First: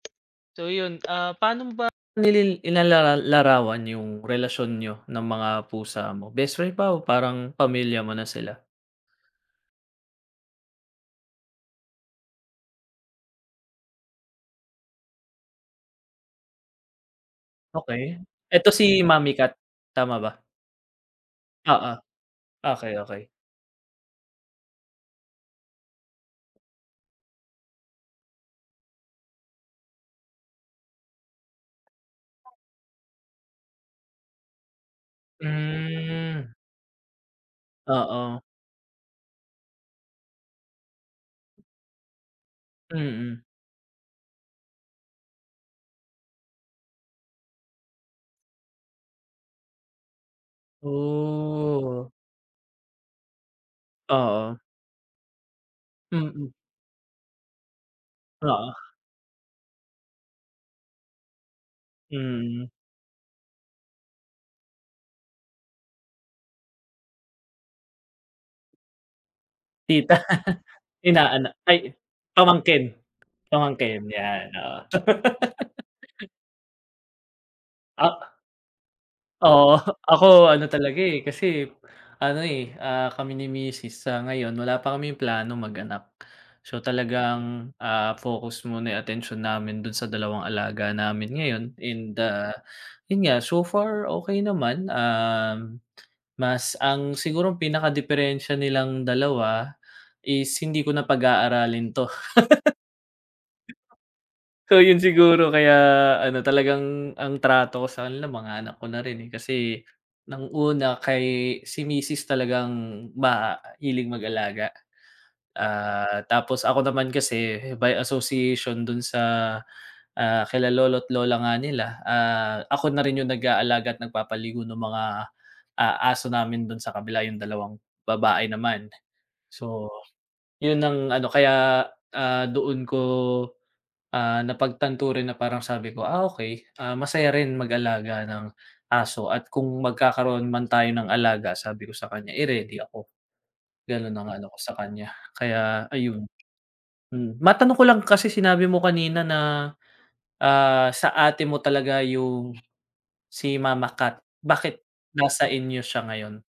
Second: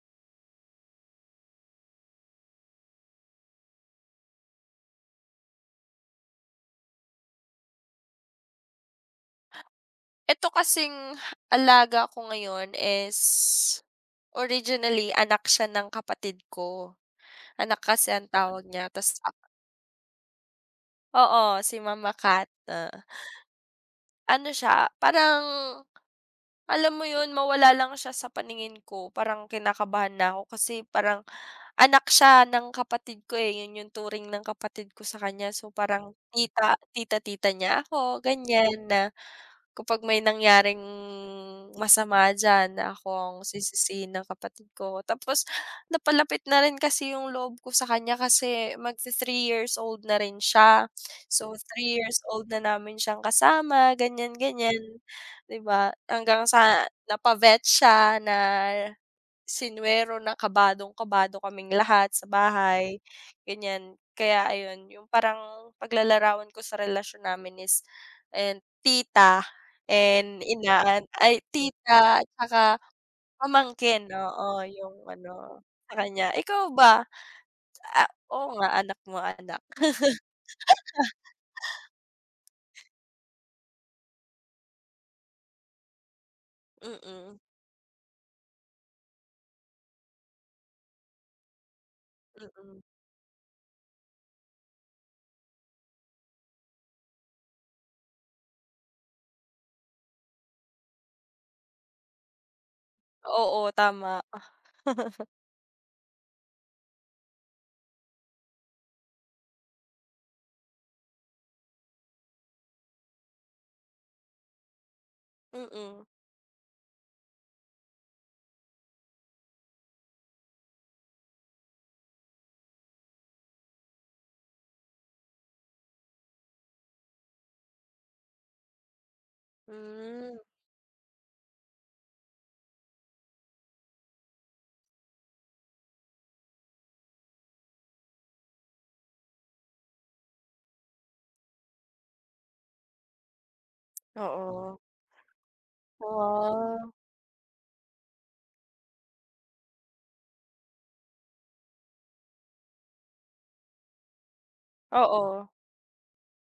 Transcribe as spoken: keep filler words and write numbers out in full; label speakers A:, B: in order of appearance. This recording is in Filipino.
A: So 'yun, ah, paano mo ba, nilil inalalal larawan 'yung relasyon niyo ng mga pusa mo, best friend ba o parang pamilya mo na sila?
B: Ito kasing alaga ko ngayon is, originally anak siya ng kapatid ko. Anak kasi
A: Okey.
B: ang tawag
A: Eto
B: niya,
A: si
B: ta's
A: mommy
B: ak
A: cat, tama ba?
B: Oo, si
A: Oo.
B: mama cat,
A: Okey,
B: ah.
A: okey.
B: Ano siya, parang, alam mo 'yun mawala lang siya sa paningin ko parang kinakabahan na ako kasi parang anak siya ng kapatid ko, eh, 'yun 'yung turing ng kapatid ko sa kanya, so parang
A: Hmm.
B: tita tita-tita niya ako
A: Oo.
B: ganiyan, na kapag may nangyaring masama diyan na ako ang
A: Mm.
B: sisisihin ng kapatid ko. Tapos, napalapit na rin kasi 'yung loob ko sa kanya kasi mag-ti-three years old na rin siya, so three
A: Ooh.
B: years old na namin siyang kasama
A: Oo.
B: ganiyan-ganiyan, 'di ba. Hanggang
A: Mm.
B: sa napa-vet siya, na
A: Oo.
B: sinuwero, na kabadong-kabado kaming lahat sa
A: Mm.
B: bahay ganiyan. Kaya ayun, 'yung parang paglalarawan ko sa relasyon namin is ayan tita
A: Tita
B: and inaan ay
A: inaana ay
B: tita tsaka
A: pamangkin pamangkin,
B: pamangkin,
A: 'yan,
B: oo
A: oo.
B: 'yung ano sa kanya. Ikaw ba? Ah,
A: Ah
B: oo nga, anak mo anak.
A: Oo, ako ano talaga, eh, kasi ano, eh, ah, kami ni misis sa ngayon wala pa kaming plano mag-anak. So
B: Mm.
A: talagang, ah, focus muna 'yung atensyon namin do'n sa dalawang alaga namin ngayon and, ah,
B: Mm.
A: 'yun nga, so far okey naman, um, mas ang sigurong pinakadiperensiya nilang dalawa is hindi ko na pag-aaralin 'to.
B: Oo, tama.
A: So 'yun siguro kaya ano talagang ang trato ko sa kanila mga anak ko na rin, eh, kasi ng una kay si misis talagang mahilig mag-alaga.
B: Mm.
A: Ah, tapos ako naman kasi may association dun sa, ah, kila lolo't lola nga nila, ah, ako na rin 'yung nag-aalaga at nagpapaligo nung mga, ah, aso namin dun sa kabila, 'yung dalawang babae naman. So
B: Hmm.
A: 'yun ang ano, kaya, ah, doon ko, ah, napagtanto rin na parang sabi ko, "Ah, okey, ah, masaya rin mag-alaga ng aso at kung magkakaroon man tayo ng alaga," sabi ko sa kanya, eh, "ready ako." Gano'n ang ano ko sa
B: Oo.
A: kanya, kaya ayun.
B: Wow.
A: Mm. Matanong ko lang kasi sinabi mo kanina na, ah, sa ate mo talaga 'yung si mama cat, bakit nasa
B: Oo.
A: inyo siya ngayon?